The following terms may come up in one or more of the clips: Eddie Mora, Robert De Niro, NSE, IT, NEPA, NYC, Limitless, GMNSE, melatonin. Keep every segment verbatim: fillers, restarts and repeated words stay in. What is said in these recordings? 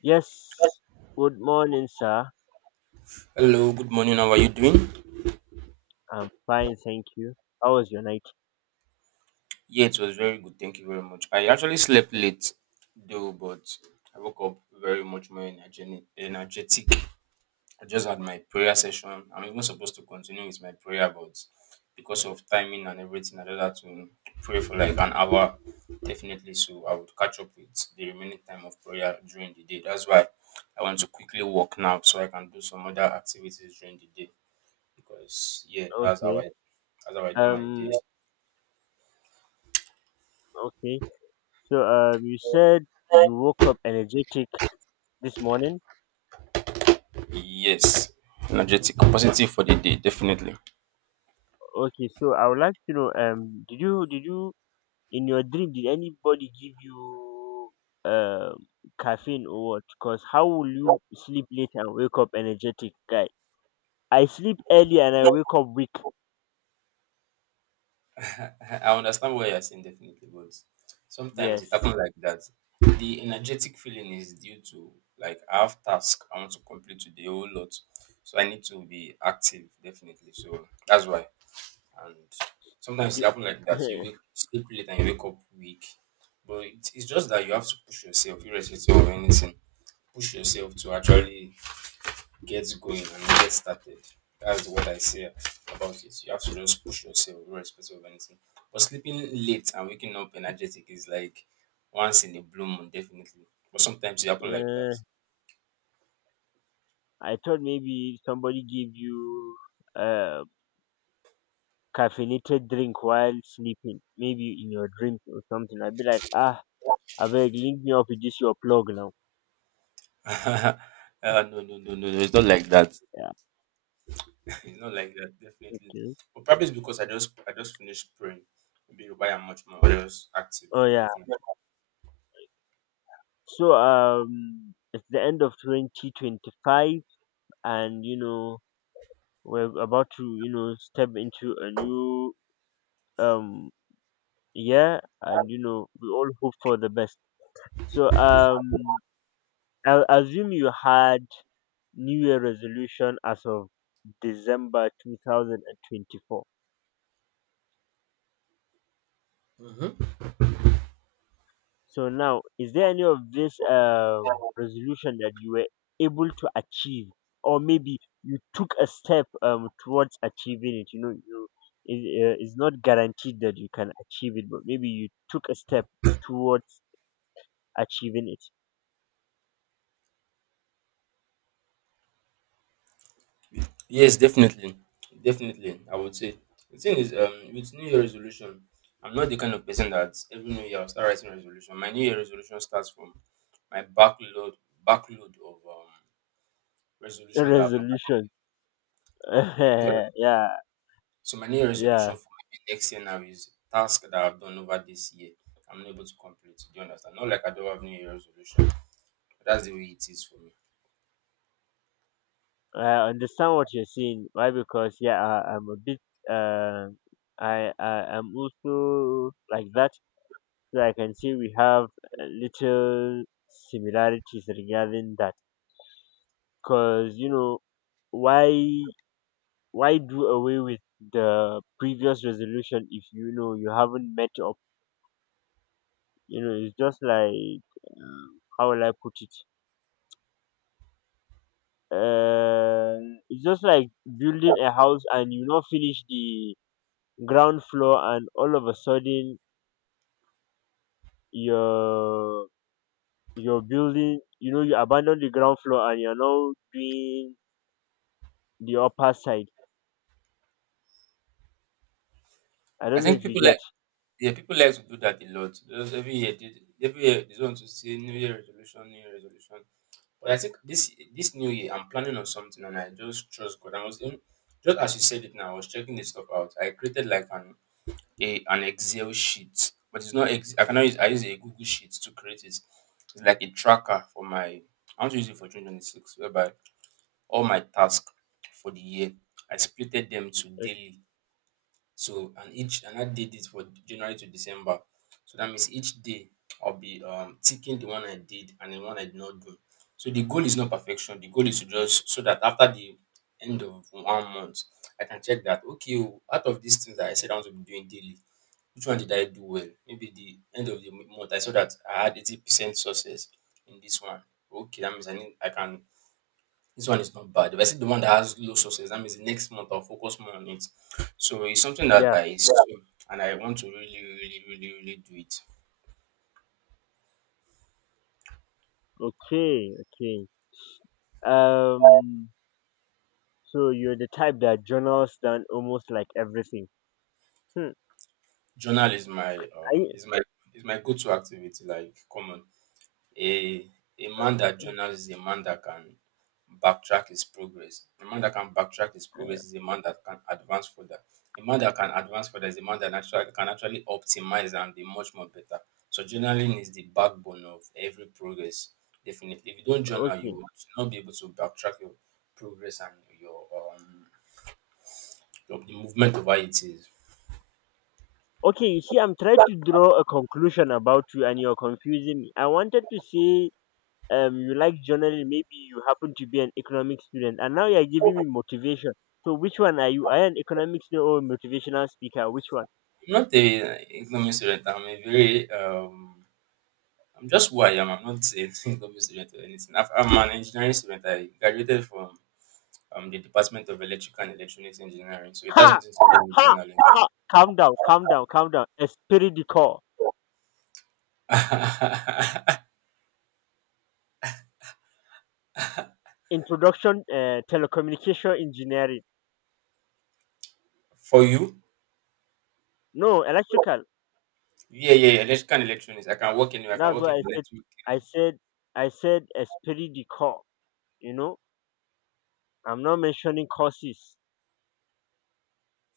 Yes. Good morning, sir. Hello, good morning. How are you doing? I'm fine, thank you. How was your night? Yeah, it was very good. Thank you very much. I actually slept late though, but I woke up very much more energetic. energetic. I just had my prayer session. I'm even supposed to continue with my prayer, but because of timing and everything, I just had to pray for like an hour, definitely. So I would catch up with the remaining time of prayer during the day. That's why I want to quickly walk now so I can do some other activities during the day because, yeah, that's how I, Okay. that's how I do my day. Um. Okay. So, um, you said you woke up energetic this morning. Yes. Energetic, positive for the day, definitely. Okay. So, I would like to know, um, did you did you in your dream did anybody give you um caffeine or what? Because how will you sleep late and wake up energetic, guy? I sleep early and I wake up weak. I I understand why you're saying definitely, but sometimes it Yes. happens like that. The energetic feeling is due to like I have task I want to complete today a whole lot. So I need to be active definitely. So that's why. And sometimes it The- happens like that. You wake sleep late and you wake up weak. But it, it's just that you have to push yourself, irrespective of anything. Push yourself to actually get going and get started. That's what I say about it. You have to just push yourself, irrespective of anything. But sleeping late and waking up energetic is like once in a blue moon, definitely. But sometimes it happen like uh, I thought maybe somebody gave you a caffeinated drink while sleeping, maybe in your dreams or something. I'd be like, ah, I beg, link me up with this your plug now. that. Uh, no, no, no, no, no. It's not like that. Yeah, It's not like that, definitely. okay. But probably it's because I just I just finished praying. Maybe why I'm much more just active, Oh yeah. definitely. So um, it's the end of twenty twenty-five, and you know we're about to you know step into a new um year, and you know we all hope for the best. So um, I'll assume you had new year resolution as of December two thousand twenty-four. So now, is there any of this uh, resolution that you were able to achieve, or maybe you took a step um, towards achieving it? You know, you it, uh, it's not guaranteed that you can achieve it, but maybe you took a step towards achieving it. Yes, definitely, definitely. I would say the thing is, um, with New Year resolution, I'm not the kind of person that every New Year I'll start writing resolution. My New Year resolution starts from my backload backload of um, resolution that I've not Resolution. completed. Yeah. So my New Year Yeah, resolution for maybe next year now is task that I've done over this year. I'm not able to complete. Do you understand? Not like I don't have New Year resolution. But that's the way it is for me. I understand what you're saying. Why? Because yeah, I, I'm a bit. Uh, I I am also like that. So I can see we have a little similarities regarding that. Cause you know, why why do away with the previous resolution if you know you haven't met up? You know, it's just like um, how will I put it? Uh, it's just like building a house, and you not finish the ground floor, and all of a sudden your your building, you know you abandon the ground floor and you're now doing the upper side. I I don't know think if you people like get. yeah, people like to do that a lot. Just every year, they- every year they just want to say New Year resolution, New Year resolution. But I think this this new year I'm planning on something and I just trust God. I was in just as you said it now, I was checking this stuff out. I created like an a an Excel sheet. But it's not ex- I cannot use I use a Google Sheet to create it. It's like a tracker for my I want to use it for twenty twenty-six, whereby all my tasks for the year I splitted them to Ok- daily so and each and I did it for January to December. So that means each day I'll be um ticking the one I did and the one I did not do. So the goal is not perfection. The goal is to just so that after the end of one month, I can check that okay, oh, out of these things that I said I want to be doing daily, which one did I do well? Maybe the end of the month I saw that I had eighty percent success in this one. Okay, that means I need I can this one is not bad. If I said the one that has low success, that means the next month I'll focus more on it. So it's something that yeah. I yeah. And I want to really, really, really, really do it. Okay. Okay. um so you're the type that journals down almost like everything. Hmm. Journal is my um I, is my is my go-to activity, like common. A a man that journals is a man that can backtrack his progress. A man that can backtrack his progress is a man that can advance further. A man that can advance further is a man that actually can actually optimize and be much more better. So journaling is the backbone of every progress. Definitely, if you don't journal, you okay. will not be able to backtrack your progress and your um your the movement of how it is. Okay, you see, I'm trying to draw a conclusion about you and you're confusing me. I wanted to say, um you like journaling, maybe you happen to be an economics student and now you're giving me motivation. So which one are you? Are you an economics student or a motivational speaker? Which one? I'm not a economic student. I'm a very um I'm just who I am. I'm not a government student or anything. I've- I'm an engineering student. I graduated from um, the Department of Electrical and Electronics Engineering, so it has Ha nothing to do with ha journaling. ha, calm down, calm down, calm down, esprit de corps. Introduction, uh, telecommunication engineering. For you? No, electrical. Yeah, yeah, yeah, electrical and electronics. I can work anywhere. I can That's work what in the I said. network. i said I said esprit de corps. You know, I'm not mentioning courses.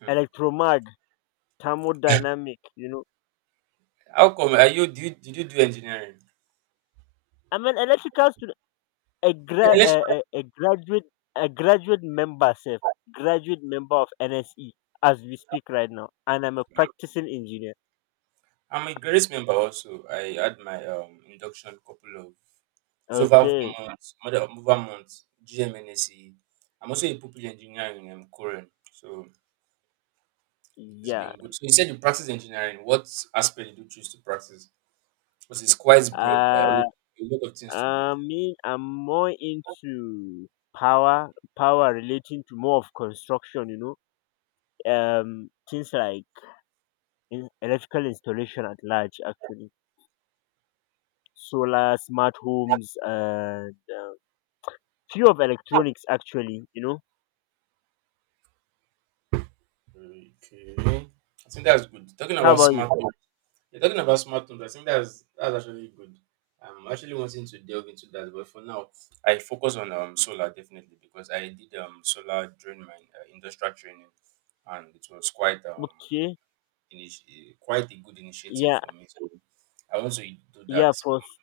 Hmm. Electromag, thermodynamic, you know. How come? Are you? Do you, did you do engineering? I'm an electrical student, a, Yeah, gra- electrical. a, a, a graduate. A graduate member self, graduate member of N S E as we speak right now, and I'm a practicing engineer. I'm a graduate member also. I had my um, induction couple of it's over Okay. four months, more than over months. G M N S E. I'm also a pupil engineer in um, Korean. So it's Yeah. been good. So you said you practice engineering. What aspect did you choose to practice? Because it's quite broad. I uh already a lot of things to do. I mean, I'm more into power, power relating to more of construction, you know, um things like in electrical installation at large, actually. Solar, smart homes, and uh, few of electronics actually, you know. Okay. I think that's good. Talking How about about you? smart home. You're talking about smart homes. I think that's that's actually good. I'm actually wanting to delve into that, but for now, I focus on um solar definitely because I did um solar during my uh, industrial training, and it was quite um Okay. initi- quite a good initiative Yeah. for me. So I want to do that. Yeah, for s-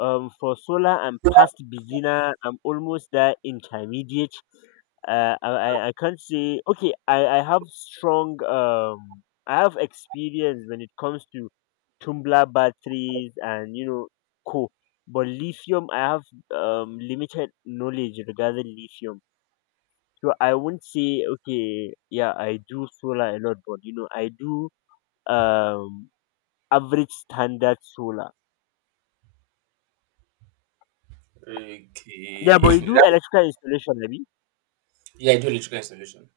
um for solar I'm past beginner. I'm almost there, intermediate. Uh, I I I can't say okay. I I have strong um I have experience when it comes to tumbler batteries and you know co. But lithium, I have um limited knowledge regarding lithium. So I won't say okay. Yeah, I do solar a lot, but you know I do um average standard solar. Yeah, Okay, but you do electrical installation, maybe. yeah, I do electrical installation.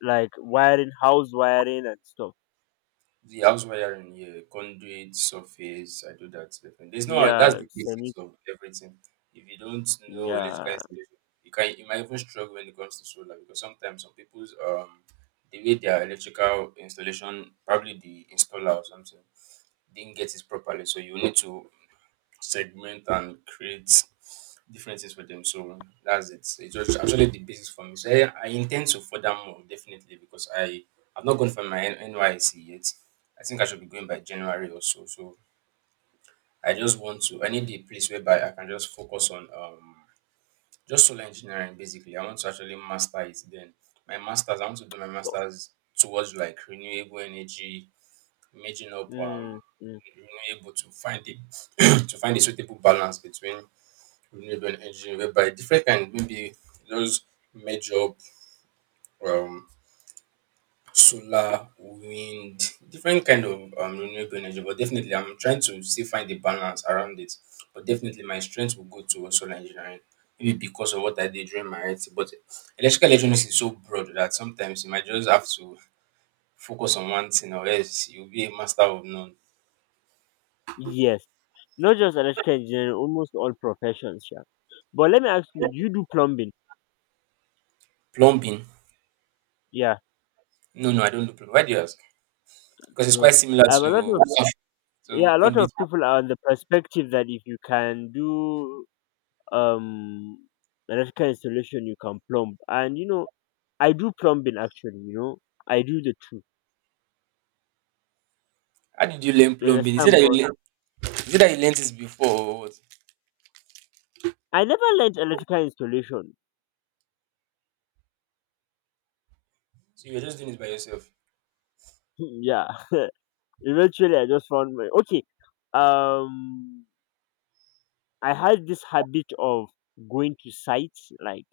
Like wiring, house wiring, and stuff. The house wiring, yeah, conduit, surface, I do that, definitely. There's no that's Yeah, the basics semi. of everything. If you don't know electrical Yeah. installation, you can you might even struggle when it comes to solar because sometimes some people's um the way their electrical installation, probably the installer or something, didn't get it properly. So you need to segment and create different things for them. So that's it. It's just actually the basis for me. So I, I intend to further more definitely because I I've not gone for my N- NYC yet. I think I should be going by January or so. So I just want to. I need a place whereby I can just focus on um just solar engineering basically. I want to actually master it. Then my masters. I want to do my but- masters towards like renewable energy, making up um Mm, mm, renewable to find the to find a suitable balance between renewable energy whereby different kind maybe those major um solar wind different kind of um renewable energy, but definitely I'm trying to still find the balance around it. But definitely my strength will go towards solar engineering, maybe because of what I did during my I T. But electrical electronics is so broad that sometimes you might just have to focus on one thing or else you'll be a master of none. yes. Not just electrical engineering, almost all professions. Yeah. But let me ask you: you do plumbing? Plumbing? Yeah. No, no, I don't do plumbing. Why do you ask? Because it's No. quite similar Um, a to lot of, to yeah, a lot of conduit. people are on the perspective that if you can do um electrical installation, you can plumb. And you know, I do plumbing actually. You know, I do the two. How did you learn You plumbing? Is it understand? that you But learn is it that you learnt this before or what? I never learned electrical installation. So you're just doing it by yourself? Yeah. Eventually, I just found my okay. Um, I had this habit of going to sites. Like,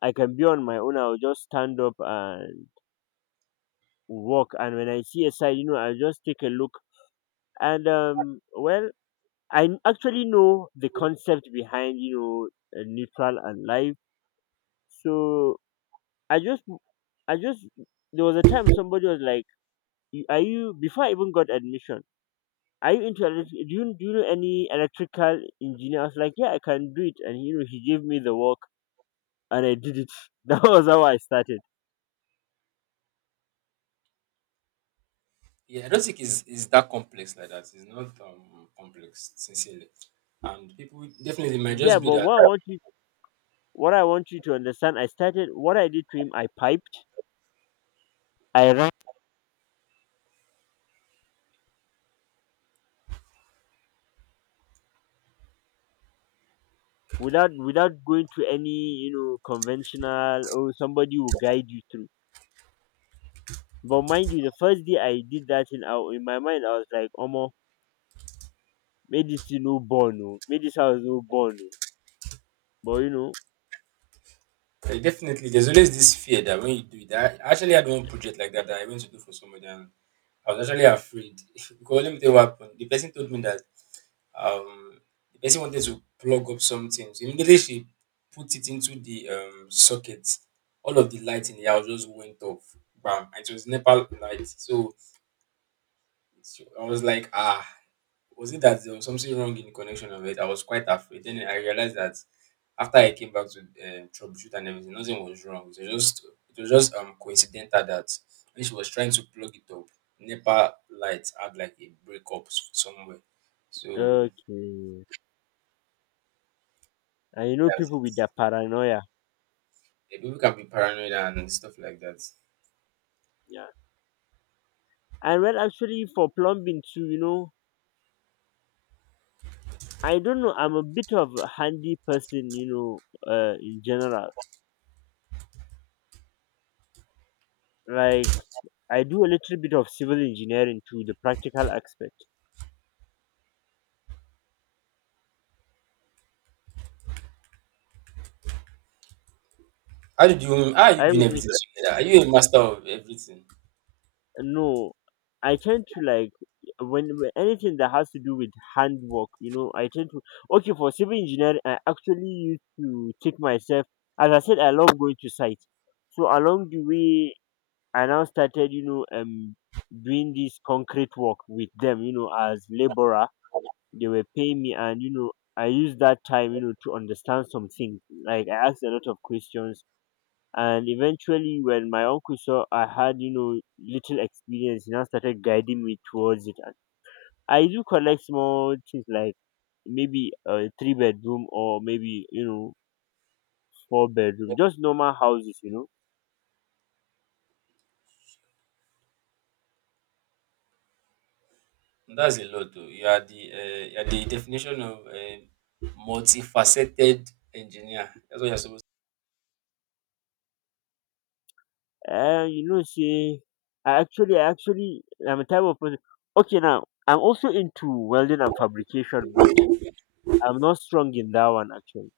I can be on my own. I'll just stand up and walk. And when I see a site, you know, I'll just take a look. And um, well, I n- actually know the concept behind you know uh, neutral and live. So I just, I just, there was a time somebody was like, "You-" "Are you?" Before I even got admission. Are you into electric? Do you, do you know any electrical engineer? I was like, yeah, I can do it. And you know, he gave me the work, and I did it. That was how I started. Yeah, I don't think it's, it's that complex like that. It's not um complex, sincerely. And people definitely it might just Yeah, be but that. what I want you, what I want you to understand, I started. What I did to him, I piped, I ran without without going to any you know conventional. Oh, somebody will guide you through. But mind you, the first day I did that, in our in my mind, I was like, Omo, made this thing no born, oh, made this house no born, no. But you uh, Definitely, there's always this fear that when you do it, I actually had one project like that that I went to do for somebody, and I was actually afraid because let me tell you what happened. The person told me that um the person wanted to plug up something. So immediately she put it into the um socket. All of the lights in the house just went off. Bam! And it was Nepal light. So so I was like, ah, was it that there was something wrong in the connection of it? I was quite afraid. Then I realized that after I came back to um, troubleshoot and everything, nothing was wrong. It was just it was just um coincidental that when she was trying to plug it up, NEPA light had like a breakup s- somewhere. know, So okay. And you know that's it. people with their paranoia. Yeah, people can be paranoid and stuff like that. Yeah. And well, actually, for plumbing too, you know, I don't know. I'm a bit of a handy person, you know, uh, in general. Like, I do a little bit of civil engineering too, the practical aspect. How did you how are you I doing would re- everything together? Are you a master of everything? no, I tend to like, when, when anything that has to do with handwork, you know, I tend to, okay, for civil engineering, I actually used to take myself, as I said, I love going to site. So along the way, I now started, you know, um, doing this concrete work with them, you know, as laborer. They were paying me, and you know, I used that time, you know, to understand some things. Like, I asked a lot of questions, and eventually, when my uncle saw I had, you know, little experience, he now started guiding me towards it. And I do collect small things like maybe a three bedroom or maybe you know four bedroom, just normal houses, you know. That's a lot though. You are the uh, you are the definition of a multifaceted engineer. That's what you're supposed to Uh, you know, say I actually, I actually, I'm a type of person. Okay, now I'm also into welding and fabrication, but I'm not strong in that one actually.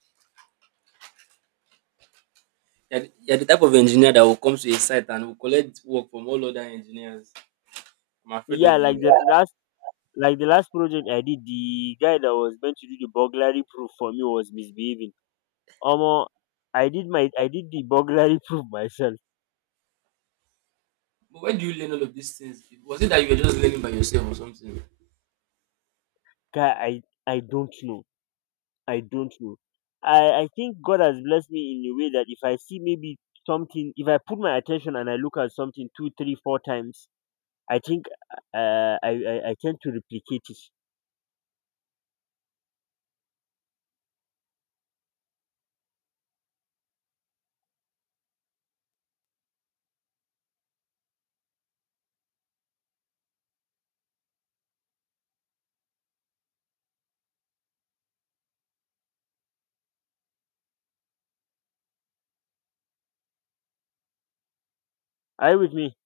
you're the, you're the type of engineer that will come to a site and will collect work from all other engineers. I'm afraid of Yeah, like you. the last, like the last project I did, the guy that was meant to do the burglary proof for me was misbehaving. Omo, I did my, I did the burglary proof myself. But where do you learn all of these things? Was it that you were just learning by yourself or something? Guy, I, I don't know, I don't know. I, I think God has blessed me in a way that if I see maybe something, if I put my attention and I look at something two three four times, I think uh, I, I I tend to replicate it. Are you with me?